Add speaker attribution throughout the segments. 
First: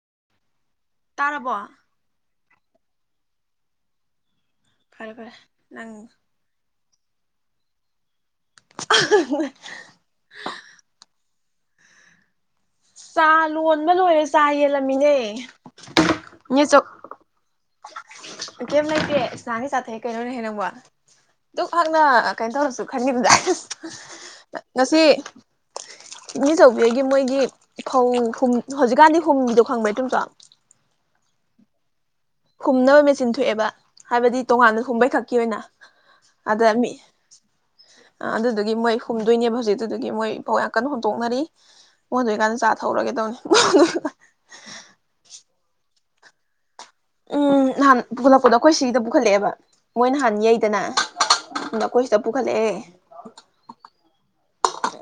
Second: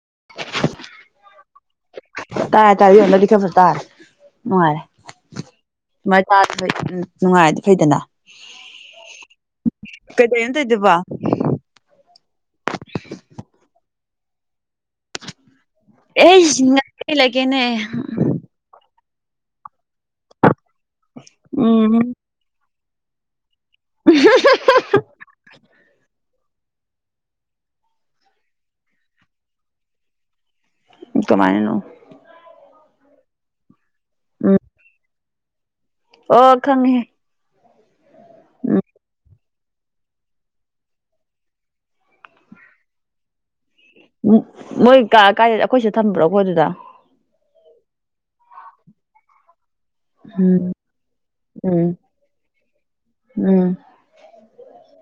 Speaker 1: [unintelligible]
Speaker 2: ꯇꯥꯔꯕꯣ
Speaker 1: ꯇꯥꯔ ꯇꯥꯔ ꯑꯣꯅ ꯂꯦ ꯐꯔ ꯇꯔ ꯔꯦ ꯇ ꯅꯨꯡꯉꯥꯏꯗꯤ ꯐꯩꯗꯅ ꯀꯗ ꯇ ꯗꯕꯥ
Speaker 2: ꯆꯥ ꯂꯣꯟꯕ ꯂꯣꯏꯔꯦ ꯆꯥ ꯌꯦꯜꯂꯝꯃꯤꯅꯦ
Speaker 1: ꯑꯩ ꯂꯩꯒꯦꯅꯦ
Speaker 2: ꯑꯦ ꯏꯁꯅꯥꯒꯤ ꯆꯥꯊꯩ ꯀꯩꯅꯣꯅꯦ ꯍꯥꯏꯅꯤꯡꯕ ꯗꯨ
Speaker 1: ꯎꯝ
Speaker 2: ꯐꯪꯅ ꯀꯩꯅꯅ ꯇꯧꯔꯁꯨ ꯈꯟꯅꯤꯡꯝꯗꯥ ꯉꯁꯤ ꯏꯅꯤꯆꯧꯕꯤ ꯑꯩꯒꯤ ꯃꯣꯏꯒꯤ ꯐꯧ ꯍꯧꯖꯤꯛꯀꯥꯟꯗꯤ ꯍꯨꯝꯒꯤꯗꯣ ꯈꯪꯕꯩꯠꯇꯨꯝ ꯆ
Speaker 1: ꯀꯃꯥꯏꯅꯣ
Speaker 2: ꯈꯨꯝꯅꯕ ꯃꯦꯆꯤꯟ ꯊꯣꯛꯑꯦꯕ ꯍꯥꯏꯕꯗꯤ
Speaker 1: ꯎꯝ
Speaker 2: ꯇꯣꯉꯥꯟꯅ ꯁꯨꯝꯕꯩ ꯈꯛꯇ ꯀ ꯑꯣꯏꯅ
Speaker 1: ꯑꯣ ꯈꯪꯉꯦ
Speaker 2: ꯑꯗꯨꯗꯨꯒꯤ ꯃꯣꯏ ꯍꯨꯝꯗꯣꯏꯅꯦꯕ ꯍꯧꯖꯤꯛ ꯑꯗꯨꯒꯤ ꯃꯣꯏꯐꯥꯎ ꯌꯥꯝ ꯀꯟꯅ ꯍꯨꯟꯗꯣꯛꯅꯔꯤ ꯃꯉꯣꯟ ꯑꯗꯨ ꯑꯣꯏꯏꯀꯥꯟꯗ ꯆꯥ ꯊꯧꯔꯒꯦ ꯇꯧꯅꯤ
Speaker 1: ꯃꯣꯏ ꯀꯥꯏ ꯑꯩꯈꯣꯏꯁꯨ ꯊꯟꯝꯕ꯭ꯔꯣꯈꯣꯏ ꯑꯗꯨꯗ
Speaker 2: ꯎꯝ ꯅꯍꯥꯟ ꯄꯨꯈꯠꯂꯛꯄꯗꯣ ꯑꯩꯈꯣꯏ ꯁꯤꯒꯤꯗ ꯄꯨꯈꯠꯂꯛꯑꯦꯕ ꯃꯣꯏ ꯅꯍꯥꯟ
Speaker 1: ꯎꯝ
Speaker 2: ꯌꯩꯗꯅ
Speaker 1: ꯎꯝ
Speaker 2: ꯅꯈꯣꯏ ꯁꯤꯗ ꯄꯨꯈꯠꯂꯛꯑꯦ
Speaker 1: ꯎꯝ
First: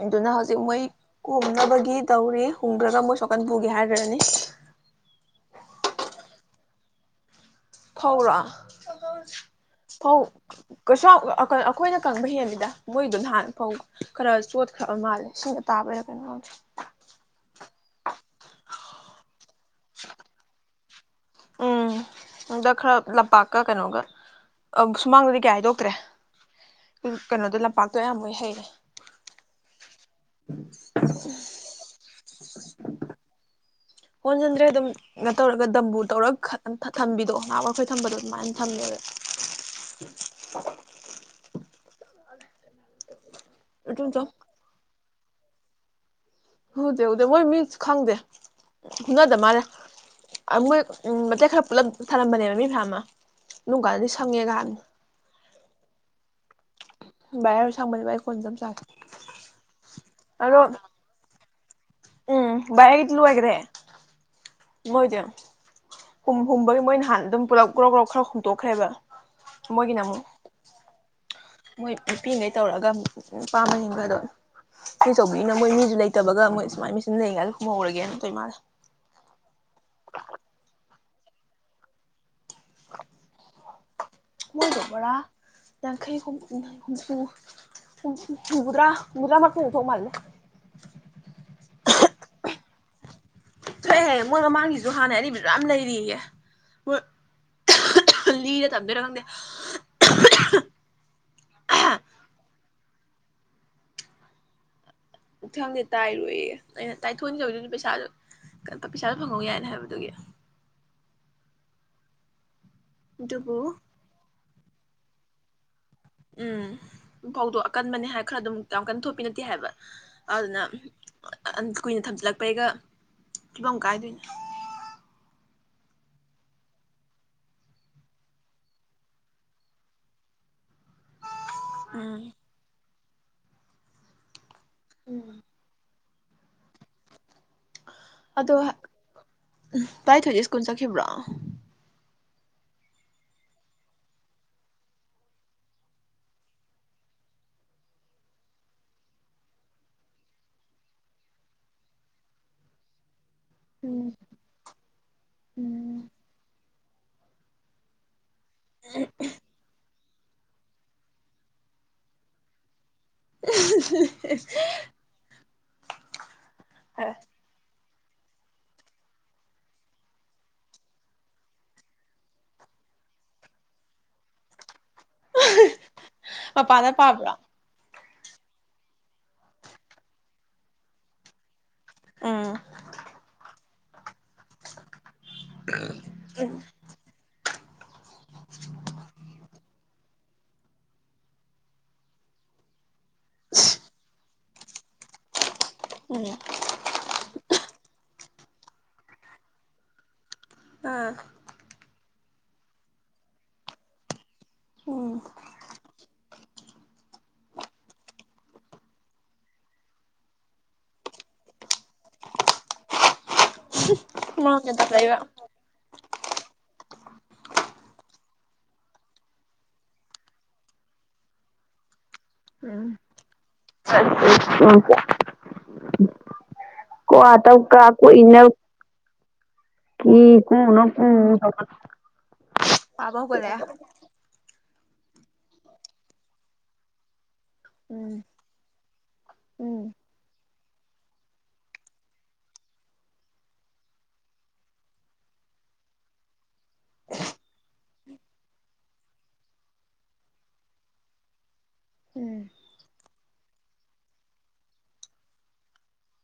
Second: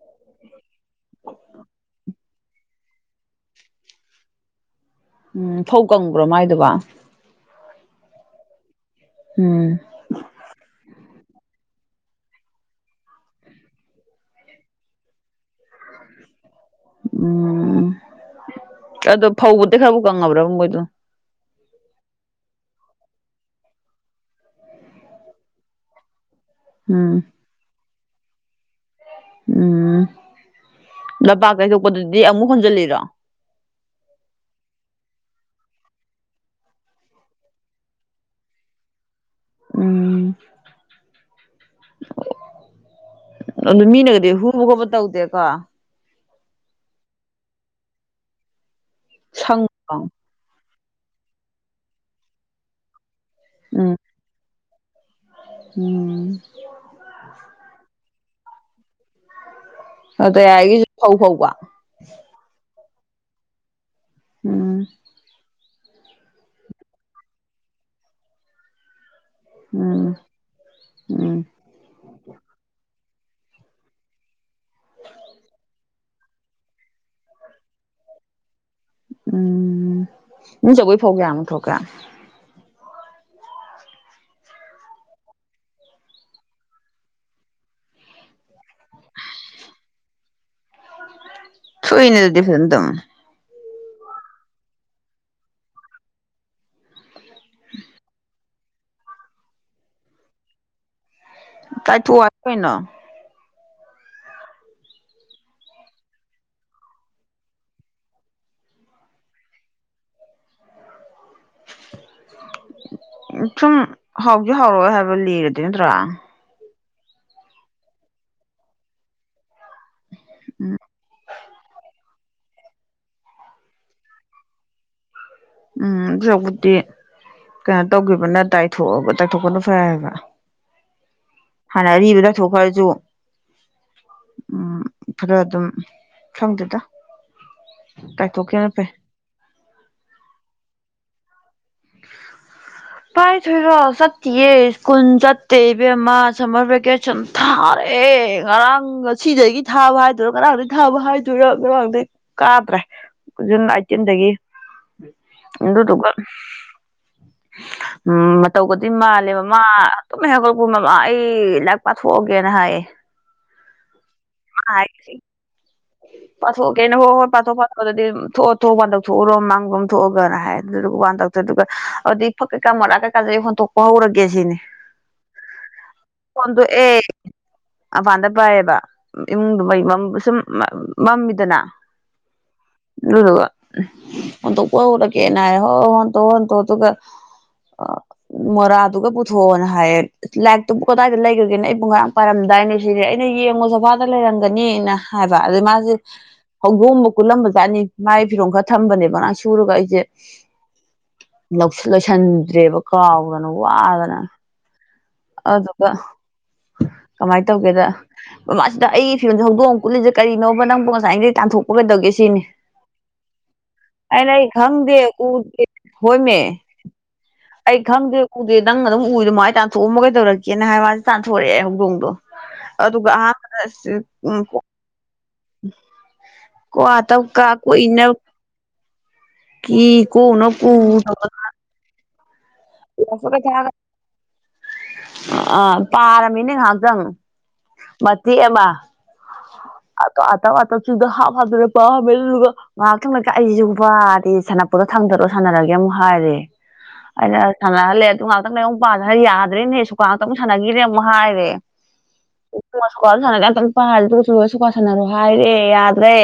Speaker 2: ꯑꯗꯨꯅ ꯍꯧꯖꯤꯛ ꯃꯣꯏ ꯍꯣꯡꯅꯕꯒꯤ ꯇꯧꯔꯤ ꯍꯣꯡꯗ꯭ꯔꯒ ꯃꯣꯏ ꯁꯣꯀꯟ ꯄꯨꯒꯦ ꯍꯥꯏꯈ꯭ꯔꯅꯤ
Speaker 1: ꯎꯝ ꯐꯧ ꯀꯪꯕ꯭ꯔꯣ ꯃꯥꯏꯗꯨꯕ
Speaker 2: ꯐꯥꯎꯔꯛ
Speaker 1: ꯎꯝ
Speaker 2: ꯍ ꯀꯁꯥ ꯑꯩꯈꯣꯏꯅ ꯀꯪꯕ ꯍꯦꯟꯜꯂꯤꯗ ꯃꯣꯏꯗꯣ ꯅꯍꯥꯟ ꯐꯥꯎ ꯈꯔ ꯆꯣꯠꯈ꯭ꯔ ꯃꯥꯜꯂꯦ ꯁꯤꯡꯗ ꯇꯥꯕꯩꯔꯥ ꯀꯩꯅꯣ ꯉꯧꯗꯦ
Speaker 1: ꯎꯝ ꯑꯗꯣ ꯐꯧꯕꯗꯤ ꯈꯔꯕꯨ ꯀꯪꯉꯕ꯭ꯔꯕ ꯃꯣꯏꯗꯣ
Speaker 2: ꯂꯝꯄꯥꯛꯀ ꯀꯩꯅꯣꯒ ꯁꯨꯃꯥꯡꯗꯗꯤ ꯀꯌꯥ ꯍꯥꯏꯗꯣꯛꯇ꯭ꯔꯦ
Speaker 1: ꯎꯝ
Speaker 2: ꯀꯩꯅꯣꯗ ꯂꯥꯛ ꯄ ꯑꯗꯨꯌꯥꯝꯃ ꯍꯩꯔꯦ
Speaker 1: ꯎꯝ ꯂꯄꯥ ꯀꯩꯁꯨ ꯀ ꯗꯤ ꯑꯃꯨꯛ ꯍꯣꯟꯖꯤꯜꯂꯤꯔꯣ
Speaker 2: ꯍꯣꯟꯁꯤꯟꯗ꯭ꯔꯦ ꯑꯗꯨꯝ ꯅ ꯇꯧꯔꯒ ꯗꯝꯕꯨ ꯇꯧꯔꯒ ꯊꯝꯕꯤꯗꯣ ꯉꯥꯡ ꯋꯥꯈꯣꯏ ꯊꯝꯕꯗꯣ ꯑꯗꯨꯃꯥꯏꯅ ꯊꯝꯃꯦꯕ
Speaker 1: ꯎꯝ [unintelligible] ꯑꯗꯨ ꯃꯟꯒꯗꯤꯦ ꯍꯨꯔ ꯍꯒꯣꯕ ꯇꯗꯦ ꯀꯀ
Speaker 2: ꯍꯧꯗꯦ ꯍꯧꯗꯦ ꯃꯣꯏ ꯃꯤ ꯈꯪꯗꯦ ꯅꯗ ꯃꯥꯅ
Speaker 1: ꯁꯪꯕ꯭ꯔꯣ
Speaker 2: ꯃꯣꯏ ꯎꯝ ꯃꯇꯦꯛ ꯈꯔ ꯄꯨꯜꯂꯞ ꯁꯥꯔꯝꯕꯅꯦꯕ ꯃꯤ ꯐꯥ ꯑꯃ
Speaker 1: ꯎꯝ
Speaker 2: ꯅꯨꯡꯒꯥꯗꯗꯤ ꯁꯪꯉꯦ ꯀꯕꯅꯤ
Speaker 1: ꯎꯝ
Speaker 2: ꯕꯥꯔ ꯆꯝꯅꯤꯥꯏ ꯀꯣꯟꯖꯝ ꯆꯥꯔꯤ
Speaker 1: ꯑꯗꯨꯗ ꯑꯩꯒꯤꯁꯨ ꯐꯧ ꯐꯧꯕ
Speaker 2: ꯥꯏꯦ ꯀꯠ ꯂ ꯋꯥꯥꯏꯒꯦꯔꯦ
Speaker 1: ꯎꯝ
Speaker 2: ꯃꯣꯏꯗ ꯍꯨꯝ ꯍꯨꯝꯕꯒꯤ ꯃꯣꯏ ꯅꯍꯥꯟ ꯑꯗꯨꯝ ꯄꯨꯂꯞ ꯒ꯭ꯔꯣꯛ ꯒ꯭ꯔꯣ ꯈꯔ ꯍꯨꯝꯇꯣꯛꯈ꯭ꯔꯦꯕ
Speaker 1: ꯎꯝ ꯎꯝ
Speaker 2: ꯃꯣꯏ ꯅꯨꯄꯤꯈꯩ ꯇꯧꯔꯒ ꯄꯥꯝꯕꯁꯤꯡꯒ ꯑꯗꯣ ꯀꯩꯆꯧꯕꯤꯅ ꯃꯣꯏ ꯃꯤꯁꯨ ꯂꯩꯇꯕꯒ ꯃꯣꯏ ꯁꯨꯃꯥꯏꯅ ꯃꯦꯆꯤꯟ ꯂꯩꯔꯤꯉꯥꯏꯗ ꯈꯨꯝꯍꯧꯔꯒꯦꯅ ꯅ ꯇꯧ ꯏ ꯃꯥꯥꯥꯁꯦ
Speaker 1: ꯎꯝ ꯃꯤ ꯆꯕꯣꯏ ꯐꯒꯦꯅ ꯊꯒ
Speaker 2: ꯀꯗ ꯌꯥꯈꯩꯨꯗ꯭ꯔꯥ ꯃꯗ꯭ꯔꯥ ꯃꯥ ꯀ ꯎꯊꯣꯛ ꯃꯥꯜꯅ
Speaker 1: ꯁꯨꯏꯅꯦ ꯑꯗꯨꯗꯤ ꯐꯗꯝ
Speaker 2: ꯍꯦ ꯍꯦ ꯃꯣꯏ ꯃꯃꯥꯡꯒꯤꯁꯨ ꯍꯥꯟꯅ ꯑꯔꯤꯕꯗꯨ ꯌꯥꯝ ꯂꯩꯔꯤꯌꯦꯦ ꯍꯣꯏ
Speaker 1: ꯎꯝ
Speaker 2: ꯀꯜꯂꯤꯔ ꯇꯗꯦ ꯔꯗ
Speaker 1: ꯇꯥꯏ ꯊꯣ ꯋꯥꯣꯏꯅ
Speaker 2: ꯎꯊꯪꯗꯤꯦ ꯇꯥꯏꯔꯣꯏꯌꯦ ꯑꯩꯅ ꯇꯥꯏꯊꯣꯛꯗꯕꯗꯨꯗꯤ ꯄꯩꯁꯥꯁꯨ ꯄꯩꯁꯥꯁꯨ ꯐꯪꯍꯧ ꯌꯥꯏꯅ ꯍꯥꯏꯕꯗꯨꯒꯤ
Speaker 1: ꯆꯨꯝ ꯍ ꯍꯧ ꯍꯧꯔꯛꯑꯣꯏ ꯍꯥꯏꯕ ꯂꯤꯔꯗꯤ ꯅꯠꯇ꯭ꯔꯣ
Speaker 2: ꯎꯝꯐꯥꯎꯗꯣ ꯑꯀꯟꯕꯅꯦ ꯍꯥꯏ ꯈꯔ ꯑꯗꯨꯝ ꯀꯟ ꯊꯣꯛꯄꯤ ꯅꯠꯇꯦ ꯍꯥꯏꯕ ꯑꯗꯨꯅ
Speaker 1: ꯎꯝ
Speaker 2: ꯀꯨꯏꯅ ꯊꯝ ꯂꯛꯄꯩꯒ ꯐꯤꯕꯝ ꯀꯥꯏꯗꯣꯏꯅꯤ
Speaker 1: ꯎꯝ ꯍꯧꯛꯄꯨꯗꯤꯤ ꯀꯩꯅꯣ ꯇꯧꯈꯤꯕꯅ ꯇꯥꯏꯊꯣꯛꯑꯒ ꯇꯥꯏꯊꯣꯛꯄꯅ ꯐꯔꯕ ꯍꯥꯟꯅ ꯑꯔꯤꯕꯗ ꯊꯣꯛꯈ꯭ꯔꯁꯨ [unintelligible] ꯎꯝ ꯐꯈꯔ ꯑꯗꯨꯝ ꯁꯪꯗꯗ
Speaker 2: ꯑꯗꯣ ꯎ ꯄꯥꯏꯊꯣꯏ ꯀꯨꯟ ꯆꯠꯈꯤꯕ꯭ꯔꯣ
Speaker 1: ꯄꯥꯏꯊꯣꯏꯔꯣ ꯆꯠꯇꯌꯦ ꯁ꯭ꯀꯨꯜ ꯆꯠꯇꯦ ꯏꯕꯦꯝꯃ ꯁꯝꯃꯔ ꯚꯦꯀꯦꯁꯟ ꯊꯥꯔꯦ ꯉꯔꯥꯡ ꯉꯁꯤꯗꯒꯤ ꯊꯥꯕ ꯍꯥꯏꯗꯣꯏꯔꯥ ꯉꯔꯥꯡꯗꯒꯤꯩ ꯊꯥꯕ ꯍꯥꯏꯗꯣꯏꯔꯣ ꯉꯔꯥꯡꯗꯒꯤꯩ ꯀꯥꯗ꯭ꯔꯦ ꯖꯨꯟ ꯑꯥꯏꯇꯤꯟꯒꯤ ꯇꯒ ꯎꯝ ꯃ ꯇꯧꯒꯗꯤꯣꯏ ꯃꯥꯜꯂꯦꯕꯃ ꯇꯨꯝ ꯍꯦꯟꯒꯠꯂꯛꯄ ꯃꯃ ꯑꯩ ꯂꯥꯏꯔꯤꯛ ꯄꯥꯊꯣꯛꯑꯒꯦꯅ ꯍꯥꯏꯌꯦ
Speaker 2: [unintelligible]
Speaker 1: ꯄꯊꯣꯒꯦꯅꯦ ꯄꯊꯣ ꯄ ꯑꯗꯨꯗꯤ ꯊꯣꯛꯑ ꯊꯣꯛ ꯋꯥꯟꯗꯣꯛ ꯊꯣꯛꯎꯔꯣ ꯃꯥꯡꯕ ꯑꯃ ꯊꯣꯛꯑꯒꯅ ꯍꯥꯏ ꯑꯗꯨꯗꯨꯒ ꯋꯥꯟ ꯇꯧꯊ ꯑꯗꯨꯒ ꯑꯗꯨꯗꯤ ꯐꯛ ꯀꯩꯀꯥ ꯃꯣꯔꯥ ꯀꯩꯀꯥꯥꯁꯩ ꯍꯣꯟꯇꯣꯛꯄ ꯍꯧꯔꯒꯦ ꯁꯤꯅꯤ ꯗꯨ ꯑꯦ ꯑꯥꯟꯗ ꯄꯑꯦꯕ ꯏꯃꯨꯡꯗꯨꯕꯩ ꯃ ꯁꯨꯝ ꯃꯝꯃꯤꯗꯅ ꯎ ꯋꯥ ꯎ ꯍ ꯇꯨ ꯀꯧꯔ ꯀꯦꯅꯥ ꯍꯣ ꯍꯟ ꯇꯣ ꯍꯟ ꯇꯣ ꯇꯒ ꯑ ꯃꯔ ꯑꯗꯨꯒ ꯄꯨꯊꯣꯅ ꯍꯥꯏ ꯂꯥꯏꯔꯤꯛꯇꯨꯕꯨ ꯀꯗꯥꯏꯗ ꯂꯩꯈꯤꯕꯒꯦꯅ ꯑꯩꯕꯨꯨꯡ ꯉꯔꯥꯡ ꯄꯥꯏꯔꯝꯗꯥꯏꯅꯦ ꯁꯤꯅꯦꯦ ꯑꯩꯅ ꯌꯦꯡꯉꯨ ꯖꯚ ꯂꯩꯔꯝꯒꯅꯤꯅ ꯍꯥꯏꯕ ꯑꯗꯨ ꯃꯥꯁꯦ ꯍꯧꯒꯣꯝꯕ ꯀꯨꯠꯂꯝꯕ ꯆꯥꯠꯅꯤ ꯃꯥꯏ ꯐꯤꯔꯣꯝ ꯈꯔ ꯊꯝꯕꯅꯦꯕ ꯉ ꯁꯨꯔꯒ ꯑꯩꯁꯦ ꯂ ꯂꯣꯏꯁꯟ ꯗꯦꯕꯀꯥꯎꯎꯗꯅꯨ ꯋꯥ ꯑꯗꯨꯅ ꯑꯗꯨꯒ ꯀꯃꯥꯏꯅ ꯇꯧꯒꯦꯗ ꯃꯃꯥꯁꯤꯗ ꯑꯩꯒꯤ ꯐꯤꯕꯝꯁꯦ ꯍꯧꯗꯣꯡꯑ ꯀꯨꯂꯤꯁꯦ ꯀꯔꯤꯅꯣꯕ ꯅꯪꯕꯨ ꯉꯁꯥꯏꯗꯒꯤꯩ ꯇꯥꯟꯊꯣꯛꯄ ꯀꯩꯗꯧꯒꯦ ꯁꯤꯅꯤ ꯑꯅ ꯑꯩ ꯈꯪꯗꯦ ꯎ ꯍꯣꯏꯃꯦ ꯑꯩ ꯈꯪꯗꯦ ꯎꯗꯦ ꯅꯪ ꯑꯗꯨꯝ ꯎꯏꯗ ꯃ ꯑꯩ ꯇꯥꯟꯊꯣꯛꯑꯝꯃ ꯀꯩꯗꯧꯔꯛꯀꯦꯅ ꯍꯥꯏꯕ ꯃꯥꯁꯦ ꯇꯥꯟꯊꯣꯔꯛꯑꯦ ꯍꯧꯗꯣꯡꯗꯣ ꯑꯗꯨ ꯑꯗꯨ ꯎ
Speaker 2: ꯀ
Speaker 1: ꯀꯥ
Speaker 2: ꯇ ꯀꯣꯏ ꯏ
Speaker 1: ꯀ ꯀꯣꯅ ꯀꯨ
Speaker 2: ꯄꯥꯕꯕꯣꯂ
Speaker 1: ꯑ ꯄꯥꯔꯝꯃꯤꯅꯦ ꯉꯥꯏꯍꯥꯛꯇꯪ ꯃ ꯑꯦꯃ ꯑ ꯍꯥꯞ ꯍꯥꯞ ꯄꯃꯦ ꯑꯗꯨ ꯉꯥꯏꯍꯥꯛ ꯊꯪꯂ ꯑꯩꯁꯤꯁꯨ ꯋꯥꯗꯤ ꯁꯥꯟꯅꯄꯗ ꯊꯥꯡꯗꯔꯛꯑꯣ ꯁꯥꯟꯅꯔꯒꯦ ꯑꯃꯨꯛ ꯍꯥꯏꯔꯦ ꯑꯗ ꯁꯥꯟꯅꯍꯜꯂꯦ ꯑꯗꯨ ꯉꯥꯏꯥꯛꯇꯪ ꯅ ꯑꯃꯨꯛ ꯄꯥꯗ ꯌꯥꯗ꯭ꯔꯔꯤꯅꯦꯁꯨ ꯉꯥꯏꯥꯛꯇꯪꯨꯛ ꯁꯥꯟꯅꯈꯤꯔꯦ ꯑꯃꯨꯛ ꯍꯥꯏꯔꯦ ꯅꯃꯁꯀꯣ ꯥꯟꯅ ꯄꯥꯗꯨ ꯂꯣꯏꯁꯨꯀ ꯁꯥꯟꯅꯔꯣ ꯍꯥꯏꯔꯦ ꯌꯥꯗ꯭ꯔꯦ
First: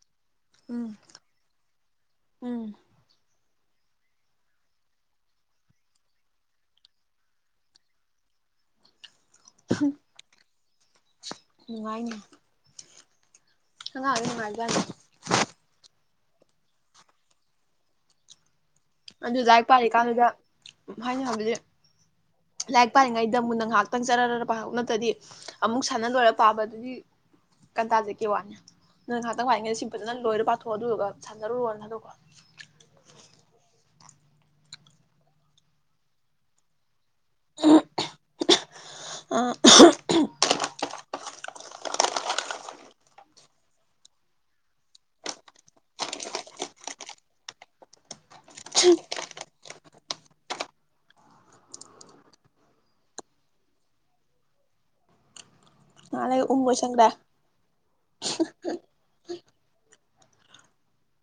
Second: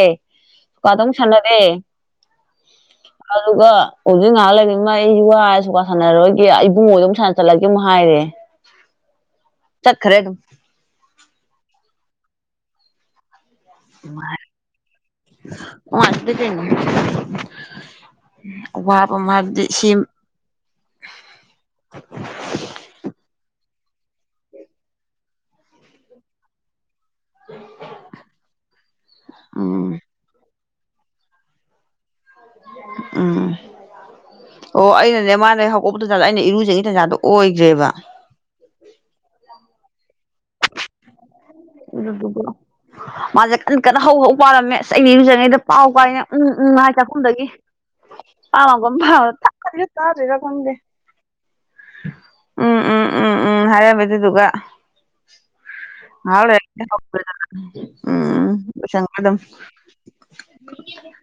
Speaker 1: ꯀꯗꯝꯝ ꯁꯟꯅꯗꯦ ꯑꯗꯨꯒ ꯍꯧꯖꯤꯛ ꯉꯥꯏꯍꯥꯛ ꯂꯩꯅꯤꯡ ꯃꯥ ꯑꯩꯁꯨ ꯋꯥꯁꯨ ꯁꯥꯟꯅꯔꯣꯏꯒꯦ ꯏꯕꯨꯡꯉꯣꯏꯗ ꯑꯃꯝ ꯁꯥꯟꯅ ꯆꯠꯂꯒꯦ ꯑꯃꯨꯛ ꯍꯥꯏꯔꯦ ꯆꯠꯈꯔꯦ
Speaker 2: ꯅꯨꯡꯉꯥꯏꯅ ꯍ ꯑꯗꯨꯅ ꯃꯥꯕ
Speaker 1: ꯇꯦꯅ
Speaker 2: ꯑꯗꯨ ꯂꯥꯏꯔꯤꯛ ꯄꯥꯔꯤ ꯀꯥꯟꯗꯨꯗ ꯍꯥꯏꯅ ꯍꯥꯏꯕꯗꯤ ꯂꯥꯏꯔꯤꯛ ꯄꯥꯔꯤꯉꯩꯗ ꯑꯃꯨꯟꯅ ꯉꯥꯏꯍꯥꯛ ꯇꯪ ꯆꯔ ꯅꯠꯇꯗꯤ ꯑꯃꯨꯛ ꯁꯥꯟꯅ ꯂꯣꯏꯔ ꯄꯥꯕ ꯑꯗꯨꯗꯤ ꯀꯟꯇꯥꯖ ꯀꯦ ꯋꯥꯅꯤ ꯅꯪ ꯉꯍꯥꯛꯇꯪ ꯋꯥꯅꯤꯡꯉꯦ ꯁꯤ
Speaker 1: ꯎꯝ
Speaker 2: ꯐꯖꯅ ꯂꯣꯏꯔ ꯄꯥꯊꯣꯛ ꯄꯣ ꯑꯗꯨꯔꯒ ꯁꯥꯟꯅꯔꯨꯔꯣꯅ ꯊꯗꯣꯛꯀꯣ
Speaker 1: ꯎꯝ ꯑꯣ ꯑꯩꯅꯅꯦ ꯃꯥꯅꯦ ꯍꯧꯀꯄ ꯇꯖꯥꯗ ꯑꯩꯅ ꯏꯔꯨꯖꯩ ꯇꯟꯖꯥꯗꯣ ꯑꯣꯏꯈ꯭ꯔꯦꯕ
Speaker 2: ꯑ
Speaker 1: ꯑꯗꯨꯗꯨꯒ ꯃꯥꯁꯦ ꯀꯟ ꯀꯟꯅ ꯍꯧꯕ ꯍꯧꯥꯎ ꯄꯥꯔꯂꯝꯃꯦ ꯑ ꯑꯩꯅꯤ ꯌꯨꯖꯔꯤꯉꯩꯗ ꯄꯥꯎ ꯄꯥꯏꯅꯦ ꯎꯝ ꯎꯝ ꯉꯥꯏ ꯆꯥꯛꯈꯨꯝꯗꯒꯤ ꯄꯥꯃꯥꯗꯔꯥ ꯈꯪꯗꯦ ꯎꯝ ꯎꯝ ꯎꯝ ꯎꯝ ꯍꯥꯏꯔꯝꯃꯦ ꯑꯗꯨꯗꯨꯒ ꯍꯂꯦ ꯀꯄꯗ ꯎꯝꯁꯪ ꯑꯗꯨꯝ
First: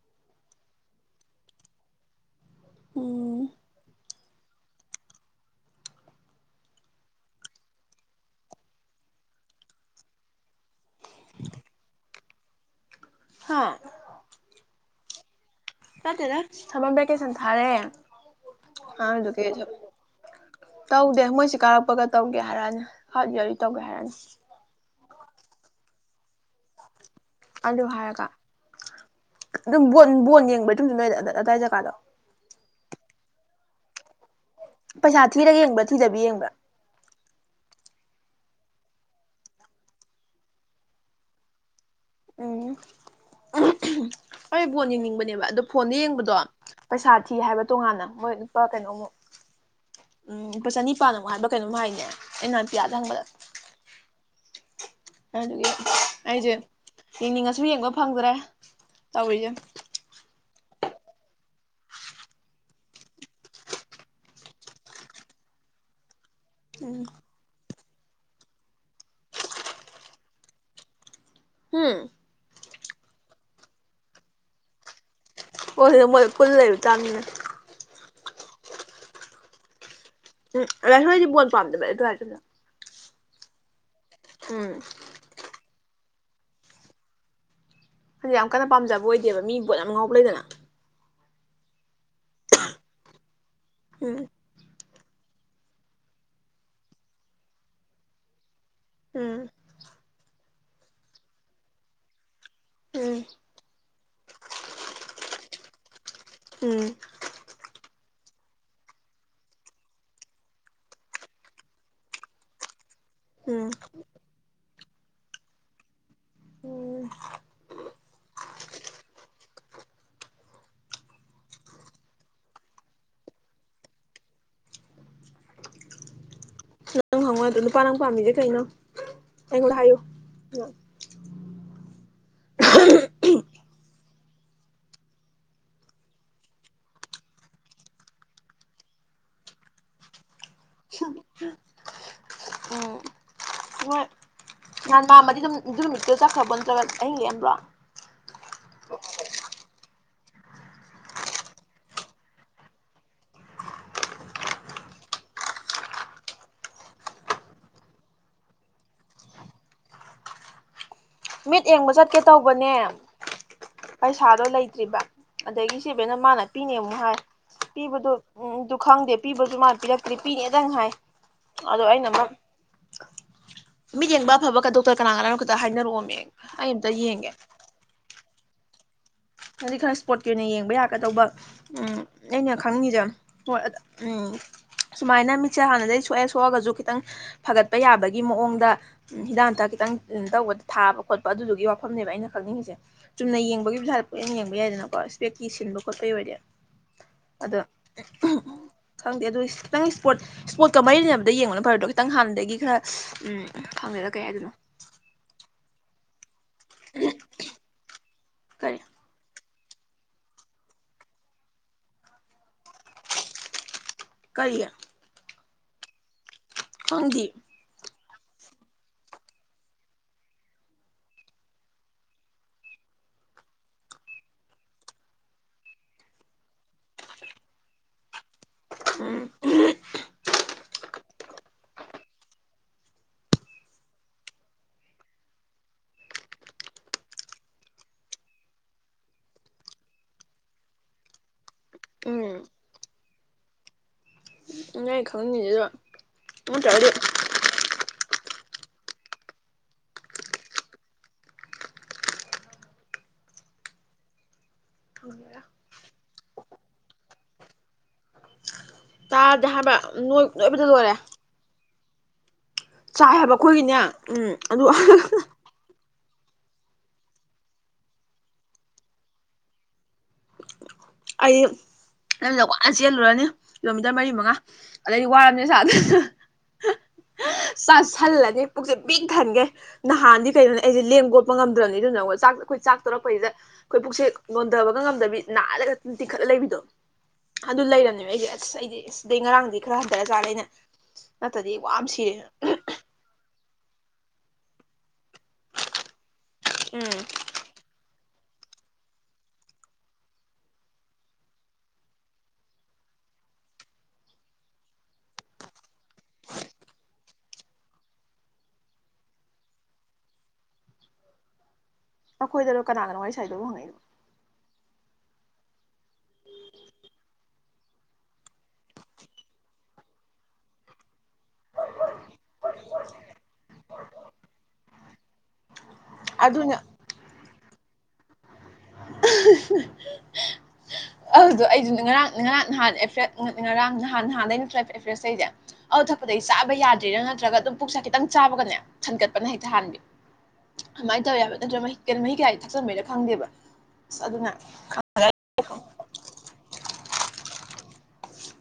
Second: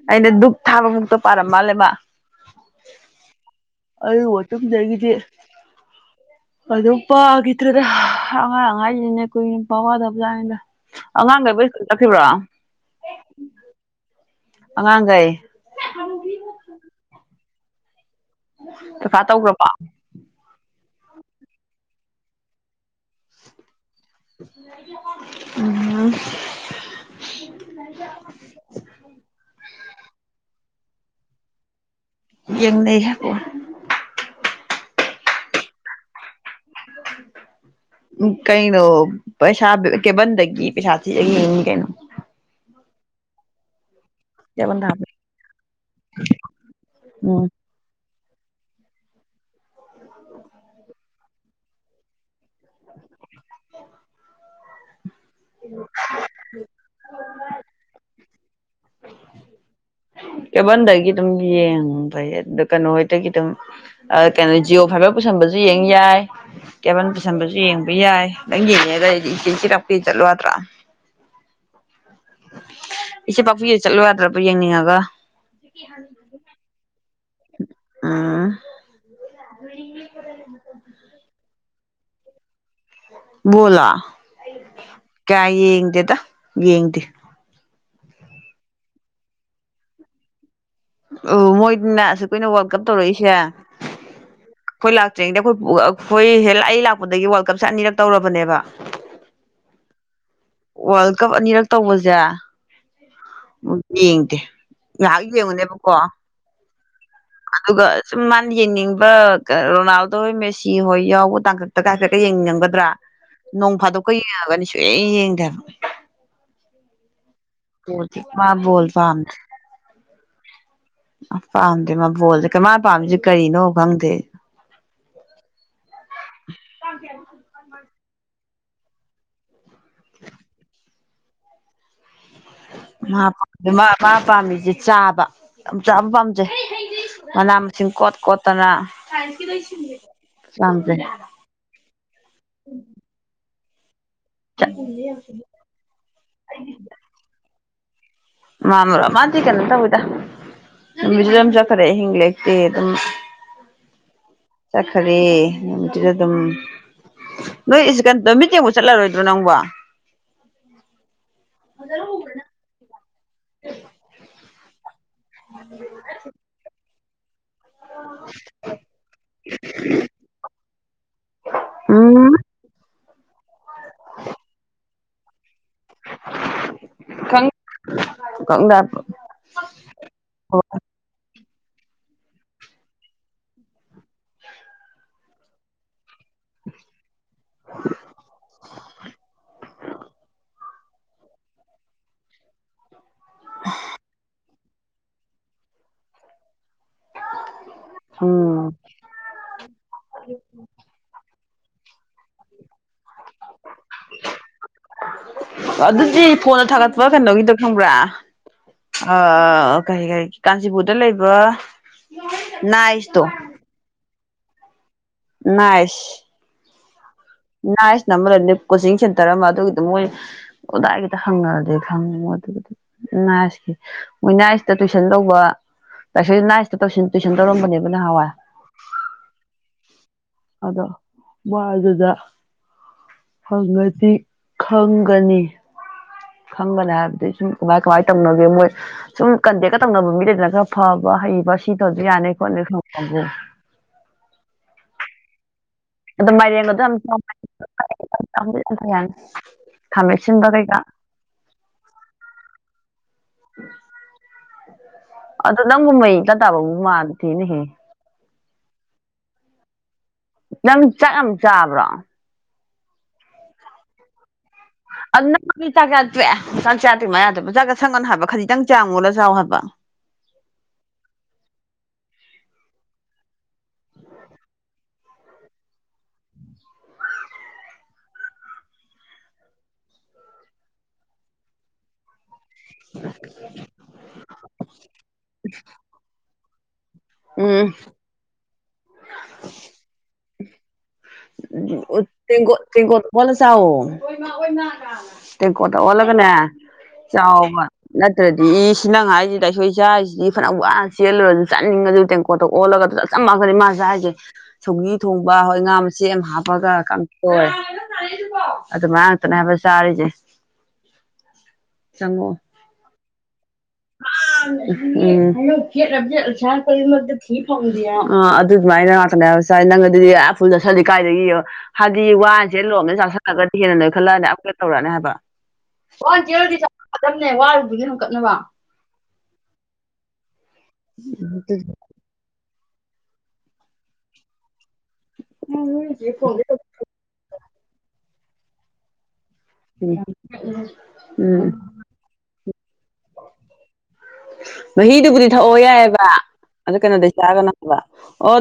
Speaker 1: ꯑꯩꯅ ꯙꯗꯨꯛ ꯊꯥꯕ ꯃꯨꯛꯇ ꯄꯥꯔꯝ ꯃꯥꯜꯂꯦꯕ ꯑꯗꯨ ꯃꯇꯨꯡꯗꯒꯤꯗꯤ ꯑꯗꯣ ꯄꯥꯈꯤꯗ꯭ꯔꯗ ꯑꯉꯥꯡ ꯑꯉꯥꯏꯁꯤꯅꯦꯈꯣꯏ ꯄꯋꯥꯗ ꯑꯉꯥꯡꯈꯩꯕꯨ ꯁ꯭ꯀꯨꯜ ꯆꯠꯈꯤꯕ꯭ꯔꯣ ꯑꯉꯥꯡ ꯀꯥꯏ
Speaker 2: ꯀꯇꯦꯔ ꯊꯃꯝꯕꯦ ꯆ ꯍꯥꯏꯔꯦ
Speaker 1: ꯀꯀꯥ ꯇꯧꯈ꯭ꯔꯕ
Speaker 2: ꯇꯧꯗꯦ ꯃꯣꯏꯁꯤ ꯀꯥꯔꯛꯄꯒ ꯇꯧꯒꯦ ꯍꯥꯏꯔꯛꯑꯅꯤ ꯀꯥꯔꯠ ꯌꯔꯤ ꯇꯧꯒꯦ ꯍꯥꯏꯔꯛꯅꯤ
Speaker 1: ꯎ ꯑ [unintelligible]
Speaker 2: ꯑꯗꯨꯝꯕ ꯕꯣꯟ ꯌꯦꯡꯕꯩ ꯑꯗꯨꯝꯁꯨ ꯂꯣꯏꯔ ꯑꯗꯥꯏ ꯖꯒꯥꯗꯣ
Speaker 1: ꯌꯦꯡꯅꯩ ꯍꯥꯏꯀꯣ
Speaker 2: ꯄꯩꯁꯥ ꯊꯤꯔꯒ ꯌꯦꯡꯕ꯭ꯔꯥ ꯊꯤꯗꯕꯤ ꯌꯦꯡꯕ꯭ꯔꯥ
Speaker 1: ꯀꯩꯅꯣ ꯄꯩꯁꯥ ꯀ ꯄꯩꯁꯥ ꯀꯅ
Speaker 2: ꯑꯩꯣꯏ ꯕꯣꯟ
Speaker 1: ꯊꯥꯕꯩ
Speaker 2: ꯌꯦꯡꯅꯤꯡꯕꯅꯦꯕ ꯑꯗꯣ ꯐꯣꯟꯗ ꯌꯦꯡꯕꯗꯣ ꯄꯩꯁꯥ ꯊꯤ
Speaker 1: ꯎꯝ
Speaker 2: ꯍꯥꯏꯕ ꯇꯣꯉꯥꯟꯅ ꯣꯏ ꯏꯄꯥ ꯀꯩꯅꯣꯃꯣ ꯎꯝ ꯂꯨꯄꯥ ꯆꯅꯤꯄꯥꯥꯟ ꯑꯃꯨꯛ ꯍꯥꯏꯕ ꯀꯩꯅꯣꯝꯃꯛ ꯍꯥꯏꯅꯦ ꯏꯟꯅꯄꯤꯌꯥ ꯌꯥꯗꯕ ꯑꯗꯨꯒꯤ ꯑꯩꯁꯦ ꯌꯦꯡꯅꯤꯡꯉꯁꯨ ꯌꯦꯡꯕ ꯐꯪꯗ꯭ꯔꯦ ꯇꯧꯒꯦ
Speaker 1: ꯀꯦꯕꯜꯗꯒꯤ ꯑꯗꯨꯝ ꯌꯦꯡꯕꯩ ꯑꯗꯨꯗ ꯀꯩꯅꯣ ꯍꯗꯒꯤ ꯑꯗꯨꯝ ꯀꯩꯅꯣ ꯖꯤꯑꯣ ꯐꯥꯏꯚꯔ ꯄꯨꯁꯟꯕꯁꯨ ꯌꯦꯡ ꯌꯥꯏ ꯀꯦꯕꯜ ꯄꯨꯁꯟꯕꯁꯨ ꯌꯦꯡꯕ ꯌꯥꯏ ꯅꯪ ꯌꯦꯡꯉꯦꯗ ꯑꯩꯗꯤ ꯏꯆꯦ ꯆꯤꯔꯥꯛꯄꯤꯤ ꯆꯠꯂꯣꯗ꯭ꯔꯥ ꯏꯆꯦ ꯄꯥꯛꯄꯤꯨ ꯆꯠꯂꯣ ꯌꯥꯗ꯭ꯔꯕ ꯌꯦꯡꯅꯤꯡꯉꯒ
Speaker 2: ꯍꯣꯏꯗ ꯃꯣꯏꯗ ꯀꯨꯟ ꯂꯩꯕ ꯆꯥꯃꯤꯅꯅꯤ
Speaker 1: ꯑ
Speaker 2: ꯎꯝ ꯔ ꯍꯥꯏꯗꯤ ꯣꯣꯟ ꯄꯝꯗꯕ ꯇ ꯍꯥꯏꯗꯅ
Speaker 1: ꯣꯂ ꯀꯌꯥꯏꯌꯦ ꯗꯦꯗ ꯌꯦꯌꯦꯗꯤꯤ
Speaker 2: ꯍꯟꯗꯤꯛ ꯌꯥꯝ ꯀꯟꯅ ꯄꯥꯝꯖꯕ ꯑꯣꯏꯗꯦꯕ ꯃꯤꯒꯤ ꯄꯣꯠ ꯌꯥꯝ ꯉꯉꯥꯎꯕ ꯂꯩꯗꯅ
Speaker 1: ꯑꯣ ꯃꯣꯏꯅ ꯑꯁꯨꯛ ꯑꯩꯈꯣꯏꯅ ꯋꯥꯔꯜꯗ ꯀꯞ ꯇꯧꯔꯛꯏꯁꯦ
Speaker 2: ꯎꯝ
Speaker 1: ꯑꯩꯈꯣꯏ ꯂꯥꯛꯇ꯭ꯔꯤꯉꯩꯗ ꯑꯩꯈꯣꯏ ꯑꯩꯈꯣꯏ ꯍꯦꯜ ꯑꯩ ꯂꯥꯛꯄꯗꯒꯤ ꯋꯥꯔꯜ ꯀꯞꯁꯦ ꯑꯅꯤꯔꯛ ꯇꯧꯔꯕꯅꯦꯕ ꯋꯥꯔꯜ ꯀꯞ ꯑꯅꯤꯔꯛ ꯇꯧꯕꯁꯦ ꯌꯦꯡꯗꯦ ꯉꯥꯏꯍꯥꯛ ꯌꯦꯡꯉꯨꯅꯦꯕ ꯀꯣ ꯑꯗꯨꯒ ꯁꯨꯝ ꯃꯥꯅ ꯌꯦꯡꯅꯤꯡꯕ ꯔꯣꯅꯥꯜꯗꯣ ꯍꯣꯏ ꯃꯦꯁꯤ ꯍꯣꯏ ꯌꯥꯎꯕ ꯇꯥꯡꯀꯛꯇ ꯀꯥꯏ ꯈꯛꯇ ꯌꯦꯡꯅꯤꯡꯅꯤꯡꯒꯗ꯭ꯔꯥ ꯅꯣꯡ ꯐꯥꯗꯣꯛꯀ ꯌꯦꯡꯉꯒꯅꯤ ꯁꯨꯡ ꯌꯦꯡꯗꯦꯕ ꯃꯥ ꯣꯜ ꯄꯥꯝꯗꯦ ꯄꯥꯝꯗꯦ ꯃꯥ ꯣꯜꯁ ꯃꯥ ꯄꯥꯝꯃꯤꯁꯦ ꯀꯔꯤꯅꯣ ꯈꯪꯗꯦ
Speaker 2: ꯑꯗꯨ ꯄꯃꯤꯗꯤꯦ ꯀꯩꯅꯩꯅ ꯑꯩꯉ ꯍꯥꯏꯌꯣ
Speaker 1: ꯃꯥ ꯃꯥ ꯄꯥꯝꯕꯤꯁꯦ ꯆꯥꯕ ꯌꯥꯝ ꯆꯥ ꯄꯥꯝꯖꯩ ꯃꯅꯥ ꯃꯁꯤꯡ ꯀꯣꯠ ꯀꯣꯠꯇꯅ ꯄꯥꯝꯖꯩ
Speaker 2: ꯅꯍꯥꯟ ꯃꯥꯃꯗꯤ ꯑꯗꯨꯝ ꯅꯨꯃꯤꯠꯇꯨ ꯆꯠꯈ꯭ꯔꯕꯣ ꯅꯠꯇ꯭ꯔꯒ ꯑꯍꯤꯡ ꯂꯦꯛꯑꯝꯕ꯭ꯔꯣ
Speaker 1: ꯃꯥꯃ꯭ꯔ ꯃꯥꯀꯦꯅ ꯇꯣꯏ ꯅꯨꯃꯤꯠꯠꯇꯨꯗ ꯑꯗꯨꯝ ꯆꯠꯈꯔꯦ ꯑꯍꯤꯡ ꯂꯦꯛꯇꯦ ꯑꯗꯨꯝ ꯆꯠꯈꯔꯦ ꯅꯨꯃꯤꯠꯇꯨꯗ ꯑꯗꯨꯝ ꯅꯣꯏꯁꯤ ꯀꯩꯅ ꯃꯤꯠꯡꯐꯥꯎ ꯆꯠꯂꯔꯣꯏꯗ꯭ꯔꯣ ꯅꯪꯕ
Speaker 2: ꯃꯤꯠ ꯌꯦꯡꯕ ꯆꯠꯀꯦ ꯇꯧꯕꯅꯦ ꯄꯩꯁꯥꯗꯣ ꯂꯩꯇ꯭ꯔꯤꯕ ꯑꯗꯒꯤ ꯁꯤꯕꯅ ꯃꯥꯅ ꯄꯤꯅꯦ ꯑꯃꯨꯛ ꯍꯥꯏ ꯄꯤꯕꯗ ꯎꯗꯨ ꯈꯪꯗꯦ ꯄꯤꯕꯁꯨ ꯃꯥꯅ ꯄꯤꯔꯛꯇ꯭ꯔꯤ ꯄꯤꯅꯦꯗꯪ ꯍꯥꯏ ꯑꯗꯣ ꯑꯩꯅ ꯑꯃ
Speaker 1: ꯎꯝ
Speaker 2: ꯃꯤꯠ ꯌꯦꯡꯕ ꯑꯐꯕ ꯀꯗꯧ ꯀꯅꯥꯒꯅ ꯍꯥꯏꯅ ꯑꯩꯇ ꯌꯦꯡꯉꯦ
Speaker 1: ꯀꯪꯗꯥ
Speaker 2: ꯍꯥꯏꯛ ꯈꯔ ꯏꯁꯄꯣꯠꯀꯤ ꯑꯣꯏꯅ ꯌꯦꯡꯕ ꯌꯥꯒꯗꯧꯕ ꯎꯝ ꯑꯩꯅ ꯈꯪꯅꯤꯡꯉꯤꯁꯦ ꯍꯣꯏ ꯎꯝ ꯁꯨꯃꯥꯏꯅ ꯃꯤ ꯍꯅꯗꯩ ꯁ ꯊꯣꯛꯑꯒꯁꯨ ꯈꯤꯇꯪ ꯐꯒꯠꯄ ꯌꯥꯕꯒꯤ ꯃꯑꯣꯡꯗ ꯍꯤꯗꯥꯛꯝꯊ ꯈꯤꯇꯪ ꯇꯧꯕꯗ ꯊꯥꯕ ꯈꯣꯠꯄ ꯑꯗꯨꯗꯨꯒꯤ ꯋꯥꯐꯝꯅꯦꯕ ꯑꯩꯅ ꯈꯪꯅꯤꯡꯉꯤꯁꯦ ꯆꯨꯝꯅ ꯌꯦꯡꯕꯒꯤ ꯄꯩꯁꯥ ꯌꯦꯡꯕ ꯌꯥꯏꯗꯅꯀꯣ ꯏꯁꯄꯦꯛꯀꯤ ꯁꯤꯟꯕ ꯈꯣꯠꯄꯒꯤ ꯑꯣꯏꯔꯗꯤꯦ ꯑꯗꯣ
Speaker 1: ꯎꯝ
Speaker 2: ꯈꯪꯗꯦ ꯑꯗꯨ ꯈꯤꯇꯪ ꯏꯁꯄꯣꯔꯠ ꯏꯁꯄꯣꯔꯠꯀ ꯃꯔꯤ ꯂꯩꯅꯕꯗ ꯌꯦꯡꯕꯅ ꯐꯔꯗꯣ ꯈꯤꯇꯪ ꯍꯥꯟꯕꯗꯒꯤ ꯈꯔ ꯎꯝ ꯐꯪꯗꯔ ꯀꯩ ꯍꯥꯏꯗꯅꯣ
Speaker 1: ꯑꯗꯨ ꯑꯗꯨꯗꯤ ꯐꯣꯟꯗ ꯊꯥꯒꯠꯄ ꯀꯩꯅꯣꯒꯤꯗ ꯈꯪꯕ꯭ꯔꯥ ꯑ ꯀꯔꯤ ꯀꯔꯤ ꯀꯥꯟꯆꯤꯄꯨꯔꯗ ꯂꯩꯕ ꯅꯥꯏꯁꯇꯣ
Speaker 2: ꯀꯔꯤ
Speaker 1: ꯃꯏꯁ
Speaker 2: ꯍꯪꯗꯤ
Speaker 1: ꯅꯥꯏꯁꯅ ꯑꯃꯗ ꯀꯣꯆꯤꯡ ꯁꯦꯟꯇꯔ ꯑꯃ ꯑꯗꯨꯒꯤꯗ ꯃꯣꯏ ꯑꯣꯗꯥꯏꯒꯤꯗ ꯍꯪꯉꯗꯤ ꯈꯪꯉꯤꯣ ꯑꯗꯨꯒ ꯅꯥꯏꯁꯀꯤ ꯃꯣꯏ ꯅꯥꯏꯁꯇ ꯇꯨꯏꯁꯟ ꯂꯧꯕ ꯂꯥꯏꯁ ꯅꯥꯏꯁꯇ ꯇ ꯇꯨꯏꯁꯟ ꯇꯧꯔꯝꯕꯅꯦꯕ ꯅꯍꯥꯟꯋꯥꯏ ꯑꯗꯣ ꯃꯥꯗꯨꯗ ꯐꯪꯉꯗꯤ ꯈꯪꯒꯅꯤ ꯈꯪꯕꯅ ꯍꯥꯏꯕꯗꯤ ꯁꯨꯝ ꯀꯃꯥꯏ ꯀꯃꯥꯏ ꯇꯧꯅꯒꯦ ꯃꯣꯏ ꯁꯨꯝ ꯀꯟꯇꯦꯛꯀ ꯇꯧꯅꯕ ꯃꯤꯗꯗꯅ ꯈꯔ ꯐꯕ ꯍꯩꯕ ꯁꯤ ꯇꯧꯁꯨ ꯌꯥꯅꯤ ꯈꯣꯠꯅ ꯈꯪ
Speaker 2: ꯅ ꯑꯩ ꯈꯪꯅꯤꯡꯁꯤꯗꯣ
Speaker 1: ꯑꯗꯨ ꯃꯦꯡꯒꯝ ꯌꯥ ꯊꯃꯦꯁꯤꯟ ꯇꯔꯦꯒ ꯎꯝ ꯑꯗꯨ ꯅꯪꯒꯨꯝꯍꯩ ꯀꯇꯥꯕꯕꯨ ꯃꯥꯗ ꯊꯦꯅꯍꯦ
Speaker 2: ꯇꯥꯗꯦ ꯍꯥꯏꯕꯣꯏ ꯅꯣꯏꯕꯗ ꯂꯣꯏꯔꯦ
Speaker 1: ꯑ
Speaker 2: ꯆꯥꯏ ꯍꯥꯏꯕ ꯑꯩꯈꯣꯏꯒꯤꯅꯦ ꯎꯝ
Speaker 1: ꯑ ꯀꯇꯥ ꯀꯌꯥ ꯆꯦ ꯍꯆꯥꯡ ꯆꯥꯗ꯭ꯣꯏ ꯃ ꯌꯥꯗꯕ ꯄꯨꯖꯥꯒ ꯁꯪꯒꯅ ꯍꯥꯏꯕ ꯈꯖꯤꯛꯇꯪ ꯆꯥꯡꯉꯣꯂ ꯆꯥꯎ ꯍꯥꯏꯕ
Speaker 2: ꯑꯩ ꯅꯗ ꯋꯥꯅ ꯆꯦꯜꯂꯨꯔꯅꯤ ꯀꯤꯂꯣꯃꯤꯇꯔ ꯃꯔꯤ ꯃꯉꯥ ꯑꯗꯩꯗꯤ ꯋꯥꯔꯝꯅꯦ ꯆ ꯆꯥ ꯁꯜꯂꯅꯤ ꯄꯨꯛꯁꯦ ꯕꯤꯛ ꯊꯟꯒꯦ ꯅꯍꯥꯟꯗꯤ ꯀꯩꯅꯣꯅꯤ ꯑꯩꯁꯦ ꯂꯦꯡꯒꯣꯠꯄ ꯉꯝꯗ꯭ꯔꯕꯅꯤ ꯑꯗꯨꯅ ꯑꯃ ꯆꯥꯛ ꯑꯩꯈꯣꯏ ꯆꯥꯛ ꯇꯧꯔꯛꯄꯩꯁꯤꯦ ꯑꯩꯈꯣꯏ ꯄꯨꯛꯁꯦꯛ ꯂꯣꯟꯊꯕꯒ ꯉꯝꯗꯕꯤ ꯅꯥꯜꯂꯒ ꯅꯨꯡꯇꯤ ꯈꯠꯂ ꯂꯩꯕꯤꯗꯣ ꯑꯗꯨ
Speaker 1: ꯎꯝ
Speaker 2: ꯂꯩꯔꯝꯅꯦꯕ ꯑꯩꯗꯤ ꯑꯁ ꯑꯩꯗꯤ ꯑꯦꯁꯗꯩ ꯉꯔꯥꯡꯗꯤ ꯈꯔ ꯍꯟꯊꯔ ꯆꯥꯠꯂꯦ ꯑꯩꯅ ꯅꯠꯇ꯭ꯔꯗꯤ ꯋꯥ ꯁꯤꯔꯦ
Speaker 1: ꯐꯁꯑꯣ ꯇꯦꯡꯀꯣꯠꯇ ꯑꯣꯜꯂꯒꯅꯦ ꯆꯥꯎꯕ ꯑꯗꯨꯗꯤ ꯁꯤꯅ ꯉꯥꯏꯁꯤꯗ ꯑꯩꯣꯏ ꯏꯆꯥꯥꯁꯤꯗꯤ ꯐꯅ ꯋꯥꯅ ꯆꯦꯜꯂꯨꯔꯁꯨ ꯆꯠꯅꯤꯡꯉꯁꯨ ꯇꯦꯡꯀꯣꯠꯇ ꯑꯣꯜꯂꯒ ꯆꯞ ꯆꯝꯥꯟꯒꯅꯤ ꯃꯥꯁꯦ ꯆꯔꯤꯁꯦ ꯁꯧꯒꯤ ꯊꯣꯡꯕ ꯍꯣꯏ ꯉꯥ ꯃꯆꯦ ꯑꯃ ꯍꯥꯞꯄꯒ ꯇꯧꯔꯦ ꯑꯗꯨꯃꯥꯏꯅ ꯉꯥꯛꯇꯅꯦ ꯍꯥꯏꯕ ꯆꯥꯔꯤꯁꯦ ꯆꯪꯉꯛꯑꯣ
Speaker 2: ꯑꯩꯈꯣꯏꯗꯅꯣ ꯀꯅꯥ ꯀꯅꯣ ꯋꯥꯔꯤ ꯁꯥꯏꯗꯕꯨ ꯍꯪꯉꯏꯅꯣ
Speaker 1: ꯎꯝ ꯑꯗꯨꯃꯥꯏꯅ ꯉꯥꯛꯀꯅꯦ ꯍꯥꯏ ꯅꯪꯗꯤꯨꯜꯗ ꯀꯥꯏꯗꯒꯤꯣ ꯍꯥꯏꯗꯤ ꯋꯥꯟꯁꯦ ꯂꯣꯝꯗ ꯆꯥꯛꯁꯜꯂꯛꯑꯒꯗꯤ ꯍꯦꯟꯅ ꯅꯣꯏ ꯈꯜꯂꯛꯑꯅꯦ ꯑꯃꯀ ꯇꯧꯔꯛꯑꯅꯤ ꯍꯥꯏꯕ ꯑꯗꯨꯗꯒꯤ ꯑꯃꯨ ꯀꯠꯅꯕ
Speaker 2: [unintelligible] ꯑꯗꯨꯗꯣ ꯑꯩꯗꯨ ꯉꯔꯥꯡꯅꯤꯥꯡ ꯅꯍꯥꯟ ꯑꯦ ꯉꯔꯥꯡ ꯅꯍꯥꯟ ꯅꯥꯟꯩꯩꯅ ꯑꯦ꯭ꯔꯦꯁꯁꯦ ꯑ ꯊꯛꯄꯗꯩ ꯆꯥꯕ ꯌꯥꯗ꯭ꯦꯔꯥ ꯅꯠꯇ꯭ꯔꯒ ꯑꯗꯨꯝ ꯄꯨꯛꯁ ꯈꯤꯇꯪ ꯆꯥꯕꯒꯅꯦ ꯁꯟꯒꯠ ꯀꯅ ꯍꯩ ꯊꯍꯥꯟꯕꯤ
Speaker 1: ꯎꯝ
Speaker 2: ꯑꯗꯨꯃꯥꯏꯅ ꯇꯧꯋꯦ ꯍꯥꯏꯕ
Speaker 1: ꯎꯝ
Speaker 2: ꯅꯠꯇ꯭ꯔꯒ ꯃꯍꯤ ꯀꯌꯥꯗꯤ ꯊꯛꯆꯟꯕꯩꯅ ꯈꯪꯗꯦꯕ
Speaker 1: ꯋꯥꯍꯤꯗꯤꯕꯨꯗꯤ ꯊ ꯑꯣ ꯌꯥ ꯑꯗ ꯀꯅꯗꯤꯦꯁꯒꯅ